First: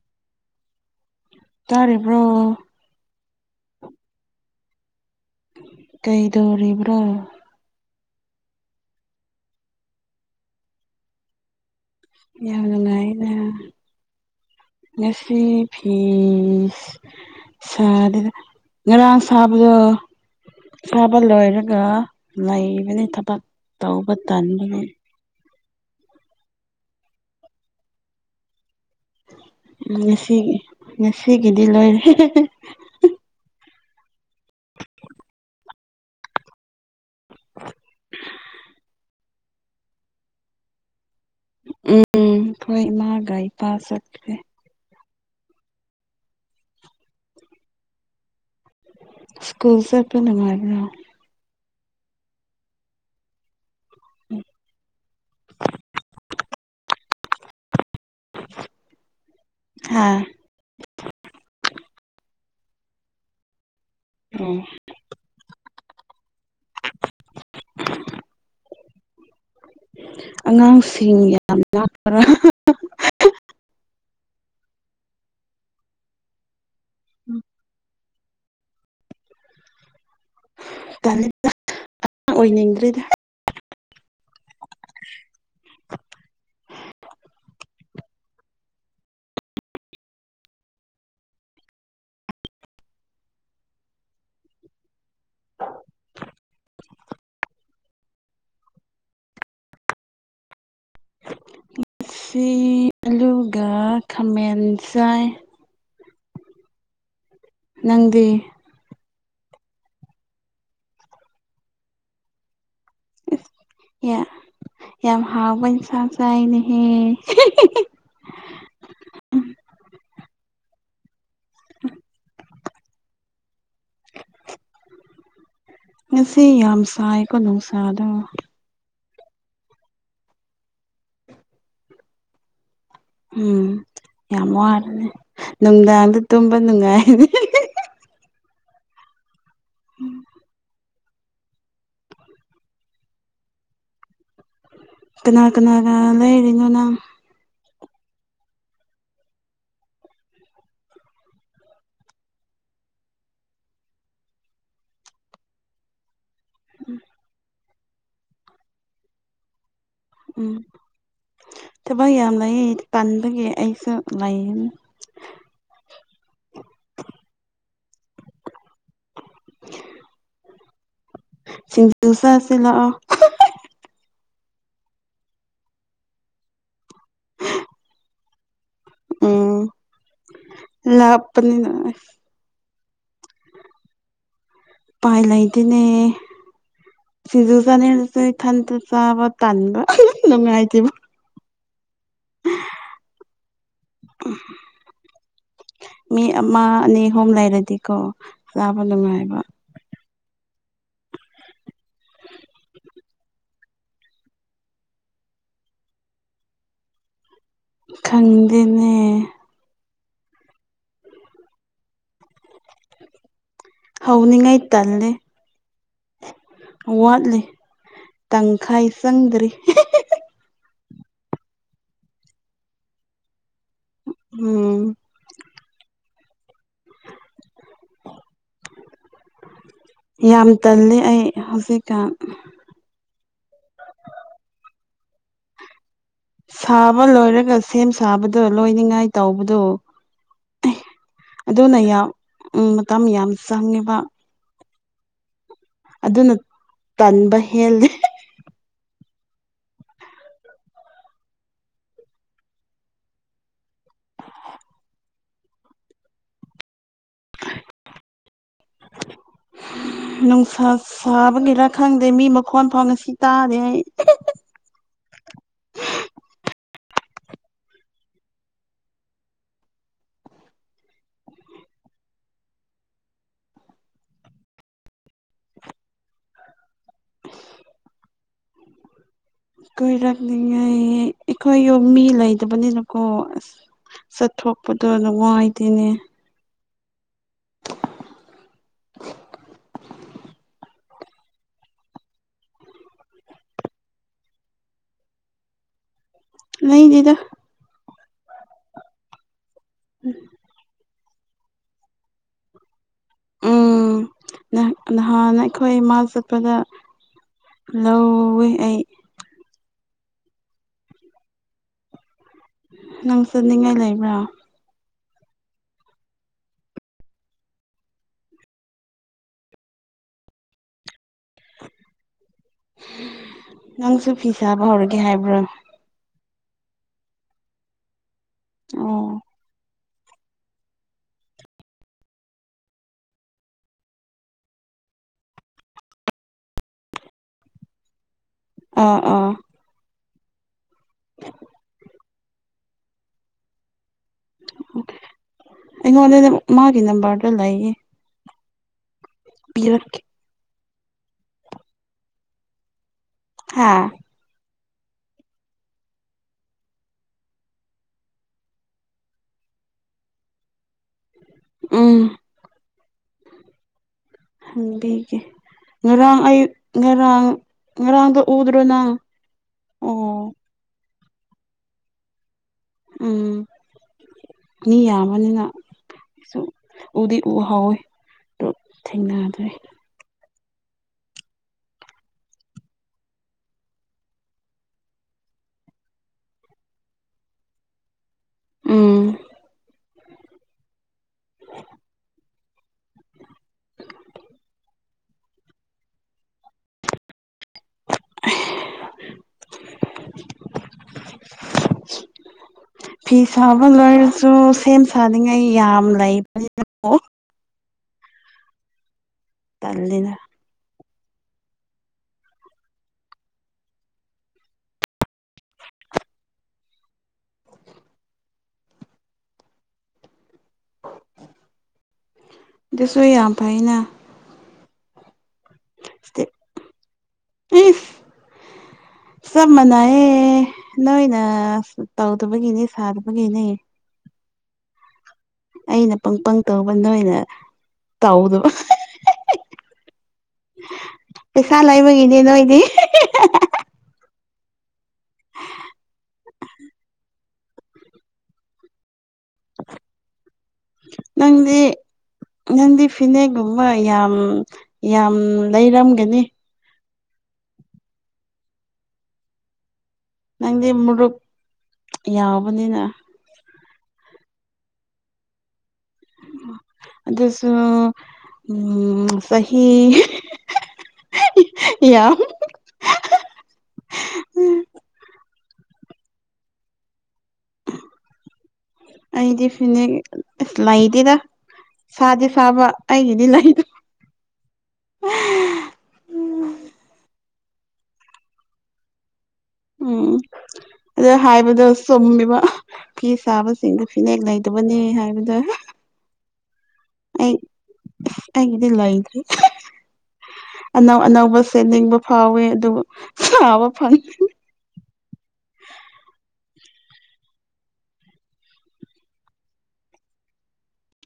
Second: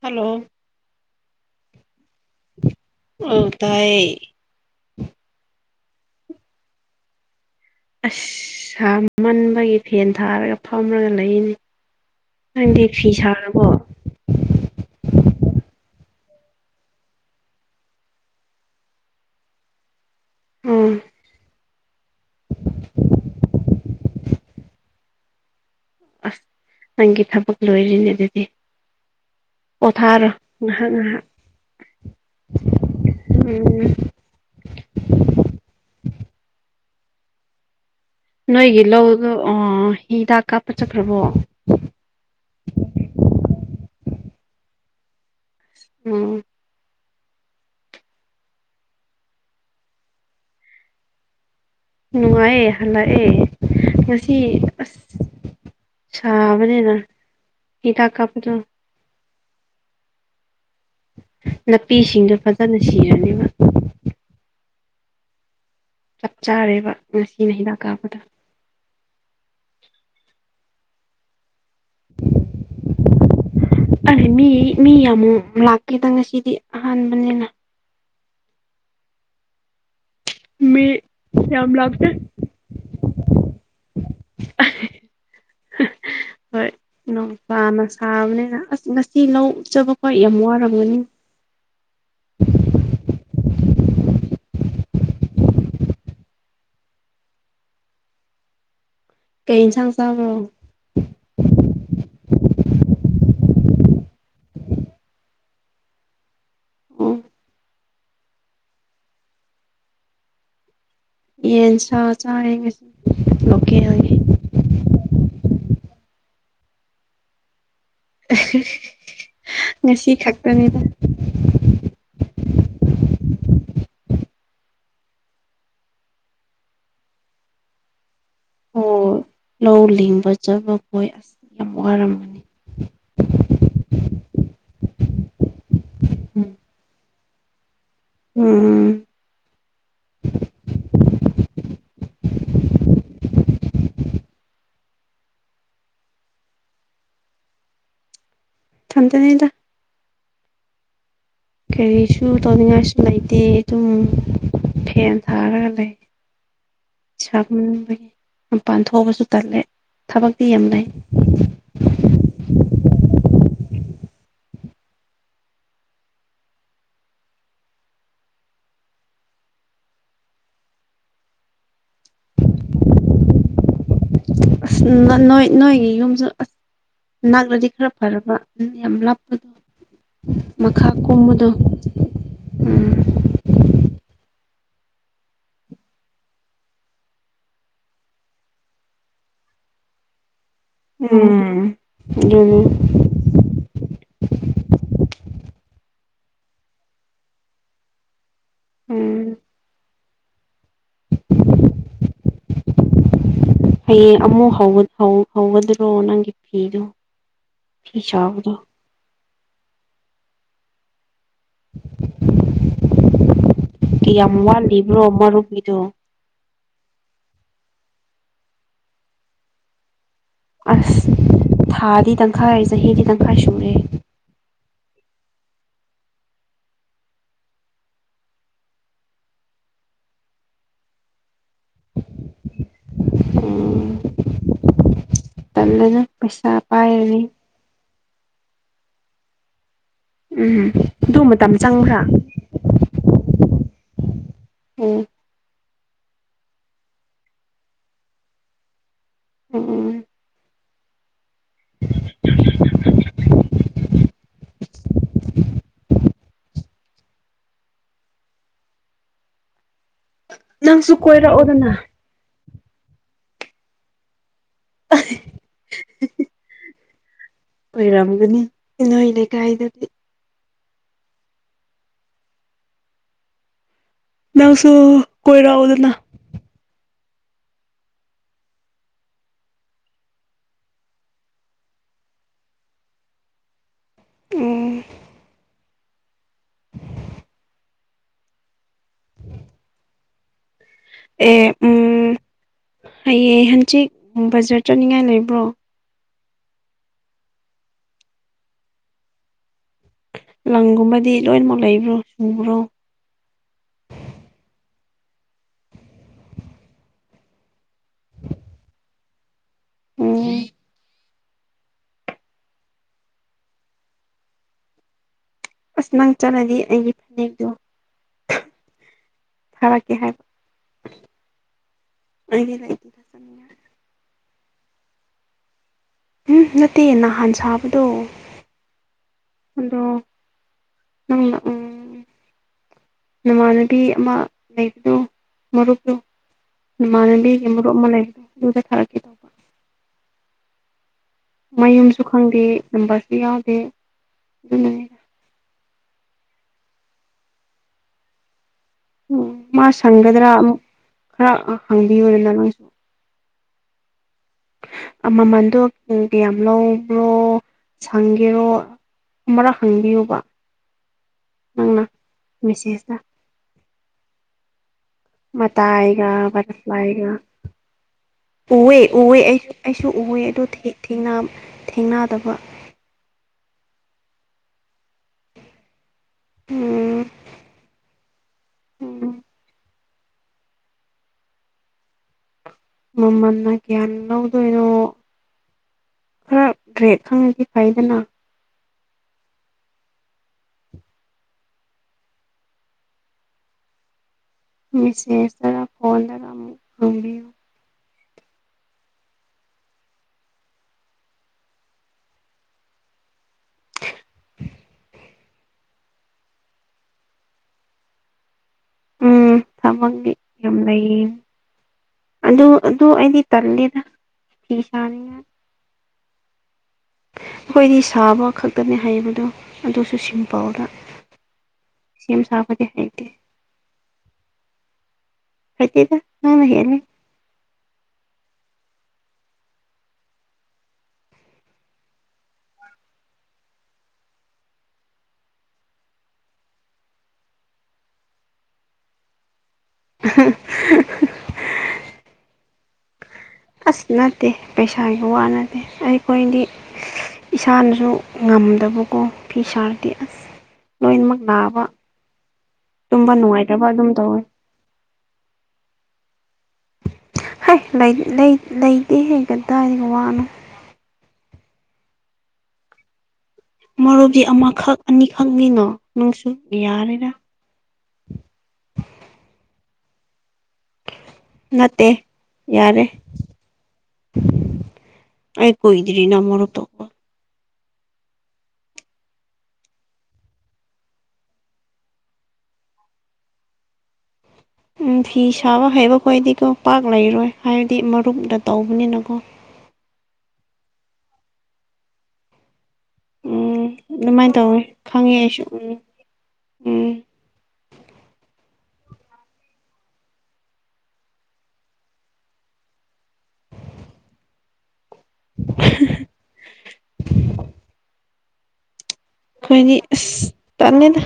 Hello ꯇꯥꯔꯤꯕ꯭ꯔꯣ ꯎꯝ ꯇꯥꯏ ꯀꯩꯗꯧꯔꯤꯕ꯭ꯔꯣ ꯑꯁ ꯁꯥ ꯃꯟꯕꯒꯤ ꯐꯦꯟ ꯊꯥꯔꯒ ꯐꯝꯔꯒ ꯂꯩꯔꯤꯅꯤ ꯌꯥꯝ ꯅꯨꯡꯉꯥꯏꯅ ꯉꯁꯤ ꯐꯤꯁ ꯁꯔꯗ ꯉꯔꯥꯡ ꯁꯥꯕꯗ ꯎꯝ ꯁꯥꯕ ꯂꯣꯏꯔꯒ ꯂꯩꯕꯅꯤ ꯊꯕꯛ ꯇꯧꯕ ꯇꯟꯕꯅꯤ ꯑꯁ! ꯅꯪꯒꯤ ꯊꯕꯛ ꯂꯣꯏꯔꯤꯅꯦ ꯑꯗꯨꯗꯤ ꯄꯣꯊꯥꯔꯣ ꯉꯁꯤ ꯉꯥꯏꯍꯥꯛ ꯉꯥꯏꯍꯥꯛ ꯉꯁꯤ ꯒꯤꯗꯤ ꯂꯣꯏꯏꯍꯦ꯫ ꯎꯝ ꯎꯝ ꯅꯣꯏꯒꯤ ꯂꯧꯗ ꯑꯣ ꯍꯤꯗꯥꯛ ꯀꯥꯞꯄ ꯆꯠꯈ꯭ꯔꯕꯣ? ꯎꯝ ꯑꯩꯈꯣꯏ ꯏꯃꯥꯒ ꯏꯄꯥ ꯆꯠꯈ꯭ꯔꯦ꯫ ꯎꯝ ꯁꯀꯨꯜ ꯆꯠꯄ ꯅꯨꯉꯥꯏꯕꯔꯪ꯫ ꯅꯨꯡꯉꯥꯏꯌꯦ ꯍꯜꯂꯛꯑꯦ ꯁꯤ ꯑꯁ ꯆꯥꯕꯅꯤꯅ ꯍꯤꯗꯥꯛ ꯀꯥꯞꯄꯗꯣ ꯍꯥꯥ ꯅꯥꯄꯤꯁꯤꯡꯗꯣ ꯐꯖꯅ ꯁꯤꯔꯅꯦꯕ ꯑꯣ ꯆꯞ ꯆꯥꯔꯦꯕ ꯉꯁꯤꯅ ꯍꯤꯗꯥꯛ ꯀꯥꯞꯕꯗ ꯑꯉꯥꯡꯁꯤꯡ ꯌꯥꯝ ꯂꯅꯥꯄ꯭ꯔꯥ ꯑꯔ ꯃꯤ ꯃꯤ ꯌꯥꯝꯃꯨꯛ ꯂꯥꯛꯀꯦꯗ ꯉꯁꯤꯗꯤ ꯑꯍꯥꯟꯕꯅꯤꯅ ꯃ ꯇꯜꯂꯤ ꯌꯥꯝ ꯂꯥꯛꯇꯦ ꯑꯣꯏꯅꯤꯡꯗ꯭ꯔꯦꯗ [unintelligible] ꯍꯣꯏ ꯅꯣꯡꯄꯥꯅ ꯁꯥꯕꯅꯤꯅ ꯑꯁ ꯉꯁꯤ ꯂꯧ ꯎꯆꯕꯀꯣ ꯌꯥꯝ ꯋꯥꯝꯔꯒꯅꯤ꯫ ꯀꯩ ꯏꯟꯁꯥꯡ ꯆꯥꯕꯣ ꯉꯁꯤ ꯑꯂꯨꯒ ꯈꯥꯃꯦꯟ ꯆꯥꯏ꯫ ꯎꯝ ꯅꯪꯗꯤ ꯌꯦꯟ ꯁꯥ ꯆꯥꯌꯦ ꯂꯣꯛꯜꯒꯤ꯫ ꯌꯥ ꯌꯥꯝ ꯍꯥꯎ ꯄ ꯌꯦꯅꯖꯡ ꯆꯥꯏꯅꯦꯍꯦ ꯍꯤ ꯍꯤ ꯉꯁꯤ ꯈꯛꯇꯅꯤ ꯎꯝ ꯉꯁꯤ ꯌꯥꯝ ꯁꯥꯏꯀꯣ ꯅꯨꯡꯁꯥꯗꯣ꯫ ꯑꯣ ꯂꯧ ꯂꯤꯡꯕ ꯆꯇꯄꯥ ꯃꯈꯈꯣꯏ ꯑꯁ ꯌꯥꯝ ꯋꯥꯔꯝꯝꯅꯤ ꯎꯝ ꯌꯥꯝ ꯋꯥꯔꯅꯦ ꯅꯨꯡꯗꯥꯡꯗ ꯎꯝ ꯇꯨꯝꯕ ꯅꯨꯡꯉꯥꯏꯅꯤ꯫ ꯎꯝ ꯎꯝ [unintelligible] ꯀꯅꯥ ꯀꯅꯥꯒ ꯂꯩꯔꯤꯅꯣ ꯅꯪ ꯢꯊꯟꯗꯅꯤꯗ ꯀꯔꯤꯁꯨ ꯇꯧꯅꯤꯡꯉꯥꯏꯁꯨ ꯂꯩꯇꯦ ꯑꯗꯨꯝ ꯐꯦꯟ ꯊꯥꯔꯒ ꯂꯩ꯫ ꯁꯥꯃꯟꯕꯒꯤ ꯃꯄꯥꯟ ꯊꯣꯛꯑꯕꯁꯨ ꯇꯜꯂꯦ ꯊꯕꯛꯇꯤ ꯎꯝ ꯌꯥꯝ ꯂꯩ꯫ ꯊꯕꯛ ꯌꯥꯝ ꯂꯩꯌꯦ ꯇꯟꯕꯒꯤ ꯑꯩꯁꯨ ꯂꯩꯌꯦ꯫ ꯁꯤꯡꯖꯨꯨ ꯆꯥꯁꯤ ꯂꯥꯛꯑꯣ [unintelligible] [inaudible] ꯑꯁ! ꯅꯣꯏ ꯅꯣꯏꯒꯤ ꯌꯨꯝꯁꯨ ꯑꯁ ꯅꯥꯛꯂꯗꯤ ꯈꯔ ꯐꯔꯕ ꯎꯝ ꯌꯥꯝ ꯂꯥꯞꯄꯗꯣ ꯎꯝ ꯃꯈꯥ ꯀꯣꯝꯕꯗꯣ ꯂꯥꯞꯄꯅꯤꯅ ꯑꯁ ꯎꯄꯥꯏ ꯂꯩꯇꯦꯅꯦ ꯁꯤꯖꯤꯖꯨ ꯆꯅꯤꯖ ꯊꯥꯟ ꯇ ꯆ ꯇꯥꯟꯕ ꯅꯨꯉꯥꯏꯇꯦ ꯎꯝ ꯑꯗꯨꯅꯤ꯫ ꯎꯝ ꯃꯤ ꯑꯃ ꯑꯅꯤ ꯑꯍꯣꯨꯝ ꯂꯩꯔꯗꯤꯀꯣ ꯆꯥꯕ ꯎꯝ ꯅꯨꯡꯉꯥꯏꯕ ꯍꯌꯦꯡ ꯑꯃꯨꯛ ꯍꯧꯒꯗ꯭ꯔꯣ ꯅꯪꯒꯤ ꯐꯤꯗꯨꯣ ꯈꯪꯗꯦꯅꯦ ꯌꯥꯝ ꯍꯧꯅꯤꯡꯉꯥꯏ ꯋꯥꯠꯂꯤꯏꯕ꯭ꯔꯣ ꯇꯜꯂꯦ ꯃꯔꯨꯞꯀꯤꯗꯨꯣ ꯋꯥꯠꯂꯤ ꯇꯪꯈꯥꯏ ꯆꯪꯗ꯭ꯔꯤ ꯑꯁ ꯊꯥꯗꯤ ꯇꯪꯈꯥꯏ ꯆꯍꯤꯗꯤ ꯇꯪꯈꯥꯏ ꯁꯨꯔꯦ꯫ ꯎꯝ ꯌꯥꯝ ꯇꯜꯂꯤ ꯑꯩ ꯍꯧꯖꯤꯛꯀꯥꯟ ꯎꯝ ꯇꯗꯅ ꯁꯥꯕ ꯂꯣꯏꯔꯒ ꯁꯦꯝ ꯁꯥꯕꯗꯣ ꯂꯣꯏꯅꯤꯉꯥꯏ ꯇꯧꯕꯗꯣ ꯎꯝ ꯑꯗꯨ ꯃꯇꯝ ꯑꯗꯨꯅ ꯆꯪꯕ꯭ꯔꯥ ꯌꯥꯝ ꯃꯇꯝ ꯌꯥꯝ ꯆꯪꯉꯕ ꯎꯝ ꯑꯗꯨꯅ ꯇꯟꯕ ꯍꯦꯜꯂꯤ ꯑꯣ ꯑꯣ [unintelligible] ꯅꯨꯡꯁꯥ ꯅꯪꯁꯨ ꯁꯥꯕꯒꯤꯔ ꯀꯣꯏꯔꯛꯑꯣꯗꯅ ꯈꯪꯗꯦ ꯃꯤ ꯃꯈꯣꯟ ꯐꯥꯎꯅ ꯉꯥꯁꯤ ꯇꯥꯔꯦ ꯑꯩ ꯑꯣꯏꯔꯝꯒꯅꯤ ꯏꯅꯣꯏ ꯂꯩꯀꯥꯏꯗꯗꯤ ꯅꯪꯁꯨ ꯀꯣꯏꯔꯎꯗꯅ ꯀꯣꯏꯔꯛꯅꯤꯉꯥꯏ ꯑꯩꯈꯣꯏ ꯌꯨꯝ ꯃꯤ ꯂꯩꯗꯕꯅꯤꯅꯀꯣ ꯑꯁ! ꯎꯝ ꯆꯠꯊꯣꯛꯄꯗꯣ ꯑꯗꯨ ꯅꯨꯡꯉꯥꯏꯇꯦꯅꯦ꯫ [unintelligible] ꯑꯦ ꯎ ꯍꯌꯦꯌꯦ ꯍꯪꯆꯤꯠ ꯕꯖꯥꯔ ꯆꯠꯅꯤꯡꯉꯥꯏ ꯂꯩꯕ꯭ꯔꯣ ꯅꯤꯗ ꯂꯪꯒꯨꯝꯕꯗꯤ ꯂꯣꯏꯅꯃꯛ ꯂꯩꯕ꯭ꯔꯣ ꯆꯨꯕ꯭ꯔꯣ ꯅꯍꯥꯟꯅ ꯑꯩꯈꯣꯏ ꯏꯃꯥ ꯆꯠꯄꯗ ꯂꯧꯏꯦ ꯑꯩ ꯎꯝ ꯅꯪ ꯆꯠꯅꯤꯡꯉꯥꯏ ꯂꯩꯕ꯭ꯔꯣ ꯑꯁ ꯅꯪ ꯆꯠꯂꯗꯤ ꯑꯩꯒꯤ ꯐꯅꯦꯛꯛꯇꯣ ꯊꯔ ꯀ ꯍꯥꯏꯕ ꯂꯩꯇꯦꯗ ꯆꯠꯅꯤꯡꯉꯥꯏ ꯅꯪꯁꯨ ꯐꯤ ꯁꯥꯕ ꯍꯧꯔꯒꯦ ꯍꯥꯏꯕ꯭ꯔꯣ ꯎꯝ ꯅꯠꯇꯦ ꯅꯍꯥꯟ ꯁꯥꯕꯗꯣ ꯑꯣ ꯑꯗꯣ ꯅꯪꯕ ꯎꯝ ꯅꯃꯥꯟꯅꯕꯤ ꯑꯃ ꯂꯩꯕꯅꯣ ꯃꯔꯨꯞꯂꯣ ꯏꯃꯥꯟꯅꯕꯤꯒꯤ ꯃꯔꯨꯞ ꯑꯃ ꯂꯩꯕ ꯑꯥ ꯑꯥ ꯑ ꯃꯌꯨꯝꯁꯨ ꯈꯪꯗꯦ ꯅꯝꯕꯔꯁꯨ ꯌꯥꯎꯗꯦ ꯑꯗꯨꯅꯅꯦ ꯑꯩꯉꯣꯟꯗꯗ ꯃꯥꯒꯤ ꯅꯝꯕꯔꯗ ꯂꯩꯌꯦ ꯎꯝ ꯃꯥ ꯄꯤꯔꯛꯀꯦ ꯁꯪꯒꯗ꯭ꯔꯥ ꯑꯃꯨꯛ ꯈꯔ ꯍꯪꯕꯤꯌꯗꯅ ꯅꯪꯁꯨ ꯍꯥꯝ ꯃꯃꯟꯗꯣ ꯀꯌꯥꯝ ꯂꯧꯕ꯭ꯔꯣ ꯁꯪꯒꯦꯔꯣ ꯑꯃꯛ ꯍꯪꯕꯤꯌꯨꯕ ꯅꯪꯅ ꯃꯦꯁꯦꯖꯇ ꯍꯪꯗꯤ ꯃꯊ ꯑꯒꯇ ꯐꯂꯒ ꯉꯔꯥꯡꯗꯣ ꯎꯗ꯭ꯔꯣ ꯎꯍ ꯅꯪ ꯎꯍ ꯑꯩꯁꯨ ꯎꯍ ꯑꯣ ꯑꯗꯣ ꯊꯦꯡ ꯊꯦꯡꯅꯗꯕ ꯎꯝ ꯃꯤ ꯌꯥꯝꯕꯅꯤꯅ ꯁ ꯎꯝ ꯎꯗꯤ ꯎ ꯍꯥꯎꯋꯤ ꯑꯣ ꯎꯝ ꯊꯦꯡꯅꯖꯦ ꯃꯃꯅꯥ ꯀꯌꯥꯅꯗꯨꯅꯣ ꯈꯔ ꯗ꯭ꯔꯦꯛ ꯈꯪꯉꯗꯤ ꯐꯩꯗꯅ ꯎꯝ [unintelligible] ꯃꯤꯁꯁ ꯇꯔ ꯐꯣꯟꯟ ꯇꯔ ꯔꯕꯤꯌꯨ [unintelligible] ꯐꯤ ꯁꯥꯕ ꯂꯣꯏꯔꯁꯨ ꯁꯦꯝ ꯁꯥꯅꯤꯡꯉꯥꯏ ꯌꯥꯝ ꯂꯩꯕꯅꯤ ꯑꯗꯨꯕꯨ ꯎꯝ ꯊꯃꯒꯤ ꯇꯜꯂꯤꯅ ꯌꯥꯝ ꯂꯩꯌꯦ ꯑꯗꯨ ꯑꯗꯨ ꯑꯩꯗꯤ ꯇꯜꯂꯤꯗ ꯐꯤ ꯁꯥꯅꯤꯅ ꯑꯩꯈꯣꯏꯗꯤ ꯁꯥꯕ ꯈꯛꯇꯅꯦ ꯍꯥꯏꯕꯗꯣ ꯑꯗꯨꯁꯨ ꯁꯤꯝꯄꯥꯎꯗ ꯁꯦꯝ ꯁꯥꯕꯗꯤ ꯑꯗꯨꯁꯨ ꯍꯥꯏꯩꯗꯤꯦ ꯌꯥꯝ ꯐꯩꯅ ꯍꯥꯏꯗ ꯅꯪ ꯍꯦꯅꯤ ꯏ ꯁꯕ ꯃꯅꯥꯏ ꯅꯣꯏꯅ ꯇꯧꯗꯕꯒꯤꯅꯤ ꯁꯥꯗꯕꯒꯤꯅꯦ ꯑꯩꯅ ꯄꯪ ꯄꯪ ꯇꯧꯕ ꯅꯣꯏꯅ ꯇꯥꯎꯗꯕ ꯍ ꯄꯩꯁꯥꯂꯥꯏꯕꯒꯅꯦꯦ ꯅꯣ ꯏꯗꯤ ꯑꯁ ꯅꯠꯇꯦ ꯄꯩꯁꯥꯒꯤ ꯋꯥ ꯅꯠꯇꯦ ꯑꯩꯈꯣꯏꯗꯤ ꯏꯁꯥꯅꯁꯨ ꯉꯝꯗꯕꯀꯣ ꯐꯤ ꯁꯥꯔꯗꯤ ꯑꯁ ꯂꯣꯏꯅꯃꯛ ꯅꯪꯗꯤ ꯅꯥꯕ ꯅꯪꯗꯤ ꯇꯨꯝꯕ ꯅꯨꯡꯉꯥꯏꯇꯕ ꯐꯤꯅꯦꯦꯛꯒꯨꯝꯕ ꯑꯗꯨꯝ ꯌꯥꯝ ꯇꯧꯋꯦ ꯌꯥꯝ ꯂꯩꯔꯝꯒꯅꯤ ꯍ ꯂꯩꯇꯦ ꯍꯦꯛ ꯀꯗꯥꯏꯔꯒ ꯋꯥꯅꯣ ꯅꯪꯗꯤ ꯃꯨꯔꯨꯞ ꯌꯥꯎꯕꯅꯤꯅ ꯃꯔꯨꯞꯗꯤ ꯑꯃꯈꯛ ꯑꯅꯤꯈꯛꯅꯤꯅꯣ ꯅꯪꯁꯨ ꯌꯥꯔꯦꯔ ꯑꯗꯨꯁꯨꯣ ꯎꯝ ꯁꯍꯤ ꯅꯠꯇꯦ ꯌꯥꯔꯦ ꯑꯩ ꯀꯣꯏꯗꯔꯤꯅ ꯃꯔꯛꯇ ꯑꯩꯗꯤ ꯐꯅꯤ ꯂꯥꯏꯗꯦꯗ ꯐꯗꯤ ꯐꯥꯕ ꯑꯩꯒꯤꯗꯤ ꯂꯩꯗ ꯎ ꯐꯤ ꯁꯥꯕ ꯍꯩꯕ ꯈꯣꯗꯤꯀꯣ ꯄꯥꯛ ꯂꯩꯔꯣꯏ ꯍꯥꯏꯕꯗꯤ ꯃꯔꯨꯞꯇ ꯇꯧꯕꯅꯤꯅꯀꯣ ꯎꯝ ꯑꯗ ꯍꯥꯏꯕꯗ ꯆꯨꯝꯃꯦꯕ ꯐꯤ ꯎꯝ ꯁꯥꯕꯁꯤꯡꯗꯨ ꯐꯤꯅꯦꯛ ꯑꯗꯨꯃꯥꯏꯅ ꯇꯧꯋꯦ ꯂꯩꯗꯕꯅꯤ ꯈꯪꯉꯦ ꯍꯥꯏꯕꯗꯣ ꯑꯩꯁꯨ ꯎꯝ ꯎꯝ ꯑꯩ ꯍꯥꯏꯗ ꯂꯔꯤ ꯑꯅꯧ ꯑꯅꯧꯕꯁꯦ ꯅꯤꯡꯕ ꯐꯥꯎꯋꯦ ꯑꯗꯨꯕꯨ ꯁꯥꯕ ꯐꯪꯦ [unintelligible] ꯑꯩꯣꯏꯅꯤ ꯇꯅꯤꯗ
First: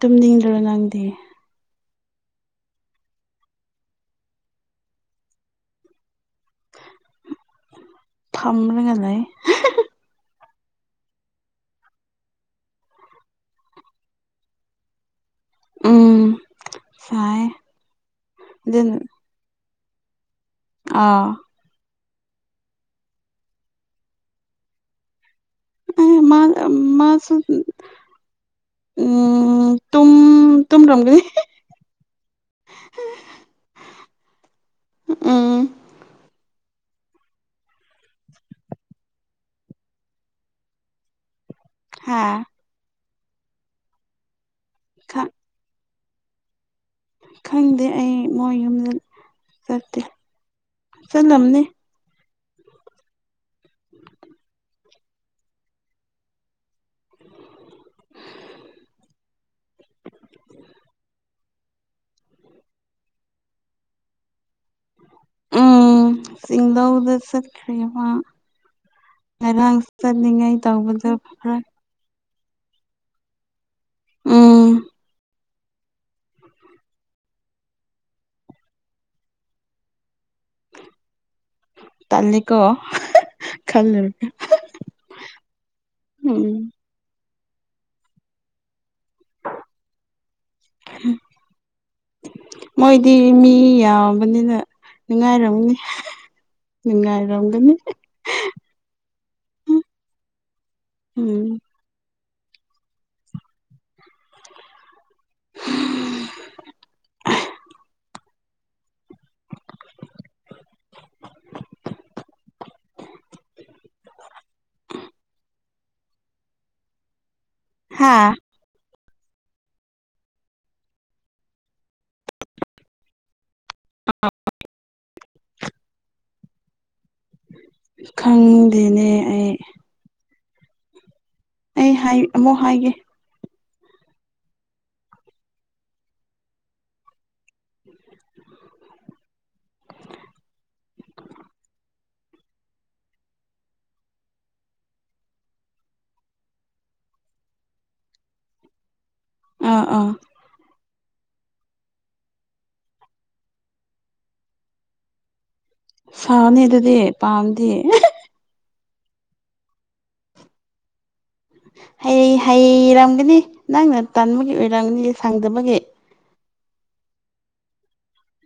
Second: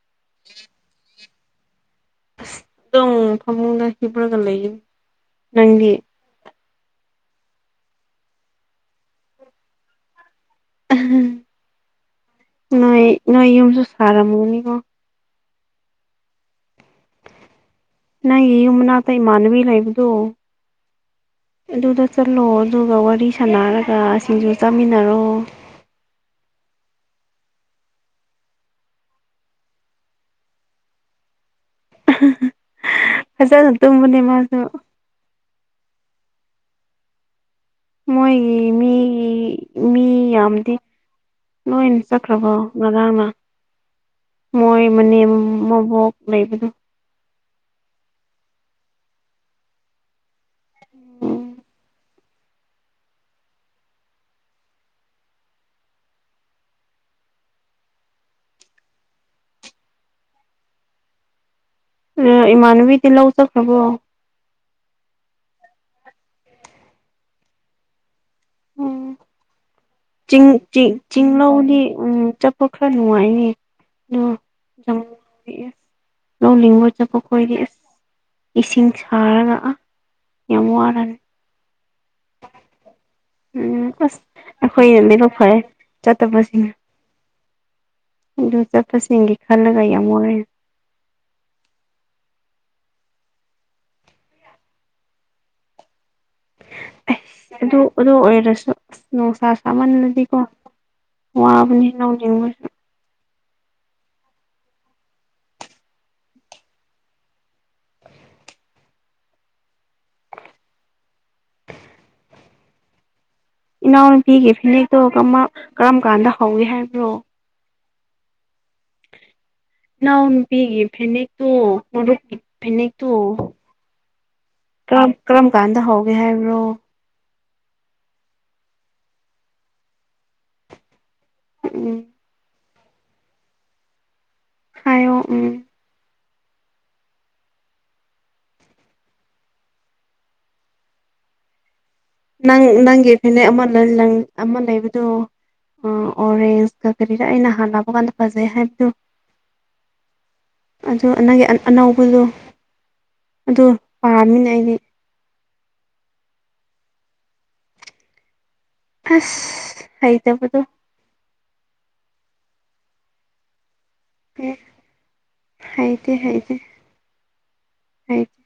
ꯇꯨꯝꯅꯤꯡꯗ꯭ꯔꯣ ꯅꯪꯗꯦ ꯑꯗꯨꯣꯡ ꯐꯝꯃꯨꯡꯒ ꯍꯕ꯭ꯔꯒ ꯂꯩꯏ ꯅꯪꯗꯤ ꯐꯥꯝ ꯔꯔꯤꯉꯂ ꯂꯩ ꯎ ꯅꯣꯏ ꯅꯣꯏ ꯌꯨꯝꯁꯨ ꯁꯥꯔꯝꯃꯨꯅꯤꯀꯣ ꯎꯝ ꯆꯥꯏ ꯅꯪ ꯌꯦ ꯌꯨꯝꯅꯥ ꯇ ꯏ ꯃꯥꯥꯟꯕꯤ ꯂꯩ ꯏꯕꯗꯨꯣ ꯑ ꯑꯗꯨꯗ ꯆꯠꯂꯣ ꯑꯗꯨꯒ ꯋꯥꯔꯤ ꯁꯥꯟꯅꯔꯒ ꯁꯤꯡꯖ ꯆꯥꯃꯤꯟꯅꯔꯣ ꯑ ꯃꯥ ꯃꯥꯁꯨ ꯎꯝ ꯇ ꯇ ꯔꯣꯝꯒꯅꯤ ꯐꯖꯅꯅ ꯇꯨꯝꯕꯅꯦ ꯃꯥꯁꯨ ꯎꯝ ꯃꯣꯏꯒꯤ ꯃꯤꯒꯤ ꯃꯤ ꯌꯥꯝꯗꯤ ꯅꯣꯏꯅ ꯍꯥ ꯆꯠꯈ꯭ꯔꯕꯣ ꯉꯔꯥꯡꯅ ꯃꯣꯏ ꯃꯅꯦꯝ ꯈꯪ ꯃꯕꯣꯛ ꯂꯩꯕꯗꯨꯣ ꯈꯪꯗꯦ ꯑꯩ ꯃꯣꯏ ꯌꯨꯝꯗ ꯆꯠꯇꯦ ꯎꯝ ꯆꯠꯂꯝꯅꯤ ꯑ ꯏꯃꯥꯟꯅꯕꯤꯗꯤ ꯂꯧꯖꯈ꯭ꯔꯕꯣ ꯎꯝ ꯁꯤꯡꯗ ꯎꯗ ꯆꯠꯈ꯭ꯔꯦꯕ ꯎꯝ ꯆꯤꯡ ꯆ ꯇꯧꯕꯗꯣ ꯈꯔ ꯆꯤꯡꯡꯂꯥꯎꯗꯤ ꯎꯝ ꯆꯞ ꯈꯔ ꯅꯨꯡꯉꯥꯏꯅꯦ ꯎꯝ ꯂꯧꯅꯤꯡꯕ ꯆꯕꯈꯣꯏꯔꯁ ꯏꯁꯤꯡ ꯁꯥꯔꯒ ꯌꯥꯝ ꯋꯥꯔꯅꯤ ꯇꯥꯅꯤꯀꯣ ꯎꯝ ꯑꯁ ꯑꯩꯈꯣꯏꯅꯗꯤꯔ ꯐꯔꯦ ꯎꯝ ꯆꯠꯇꯕꯁꯤꯡꯅ ꯑꯗꯨ ꯆꯠꯄꯁꯤꯡ ꯈꯜꯂꯒ ꯌꯥꯝꯃꯦ ꯎꯝ ꯃꯣꯏꯗꯤ ꯃꯤ ꯌꯥꯝꯕꯅꯤꯅ ꯅꯨꯡꯉꯥꯏꯔꯝꯅꯤ ꯑꯁ ꯅꯨꯡꯉꯥꯏꯔꯝꯒꯅꯤ ꯑꯗꯨ ꯑꯗꯨ ꯑꯣꯏꯔꯁꯨ ꯑꯁ ꯅꯨꯡꯁꯥ ꯁꯥꯥꯃꯜꯂꯗꯤꯀꯣ ꯎꯝ ꯋꯥꯕꯅꯤ ꯅꯧꯅꯤꯡꯕ [unintelligible] ꯏꯅꯥꯎꯅꯨꯄꯤꯒꯤ ꯐꯤꯅꯦꯛꯇꯣ ꯀꯔꯝ ꯀꯥꯟꯗ ꯍꯧꯏ ꯍꯥꯏꯕ꯭ꯔꯣ ꯍꯥꯥ ꯅꯅꯥꯎ ꯅꯨꯄꯤꯤꯒꯤ ꯐꯅꯦꯛꯛꯇꯣꯔ ꯐꯦꯅꯦꯛꯦꯛꯛꯇꯣ ꯀꯔꯝ ꯀꯔꯝ ꯀꯥꯟꯗ ꯍꯧꯒꯦ ꯍꯥꯏꯕ꯭ꯔꯣ ꯈꯪꯗꯦꯅꯦ ꯑꯩ ꯑꯩ ꯎꯝ ꯍꯥꯏ ꯑꯃꯨꯛ ꯍꯥꯏꯒꯦ ꯍꯥꯏꯣ ꯎꯝ ꯎꯝ ꯅꯪ ꯅꯪꯒꯤ ꯐꯅꯦ ꯑꯃ ꯑꯃ ꯂꯩꯕꯗꯣ ꯑ ꯑꯣꯔꯦꯟꯖꯀ ꯀꯔꯤꯗ ꯑꯩꯩꯅ ꯅꯍꯥꯟ ꯂꯥꯛꯄ ꯀꯥꯟꯗ ꯐꯖꯩ ꯍꯥꯏꯕꯗꯨ ꯑꯥ ꯑꯥ ꯑꯗꯨ ꯅꯪꯒꯤ ꯑꯅꯧꯕꯗꯣ ꯑꯗꯨ ꯄꯥꯝꯃꯤꯅꯦ ꯑꯩꯗꯤ ꯁꯥꯅꯤ ꯑꯗꯨꯗꯤ ꯄꯥꯝꯗꯤ ꯑꯁ ꯍꯩꯇꯕꯗꯨꯣ ꯍ ꯍꯩꯔꯝꯒꯅꯤ ꯅꯪꯅ ꯇꯟꯥꯟꯕꯒꯤ ꯑꯣꯏꯔꯝꯒꯅꯤ ꯁꯥꯡꯗꯕꯒꯤ ꯍꯥꯏꯗꯤ ꯍꯥꯏ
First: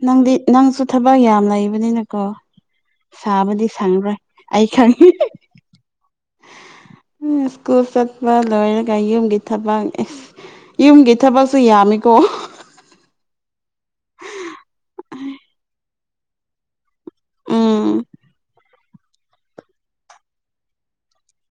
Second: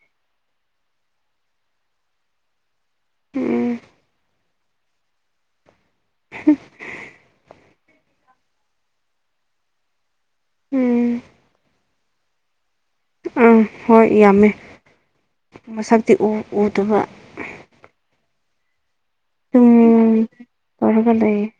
ꯅꯪꯗꯤ ꯅꯪꯁꯨ ꯊꯕꯛ ꯌꯥꯝ ꯂꯩꯕꯅꯤꯅꯀꯣ ꯁꯥꯕꯗꯤ ꯎꯝ ꯁꯪꯉꯔꯣꯏ ꯑꯩꯈꯅꯤ ꯁ꯭ꯀꯨꯜ ꯆꯠꯄ ꯂꯣꯏꯔꯒ ꯌꯨꯝꯒꯤ ꯊꯕꯛ ꯌꯨꯝꯒꯤ ꯎꯝ ꯊꯕꯛꯁꯨ ꯌꯥꯝꯃꯤꯀꯣ ꯑꯥ ꯍꯣꯏ ꯌꯥꯝꯃꯦ ꯃꯁꯛꯇꯤ ꯎ ꯎꯗꯕ ꯎꯝ ꯇꯨꯝ ꯍꯔ ꯍꯒ ꯂꯩꯏ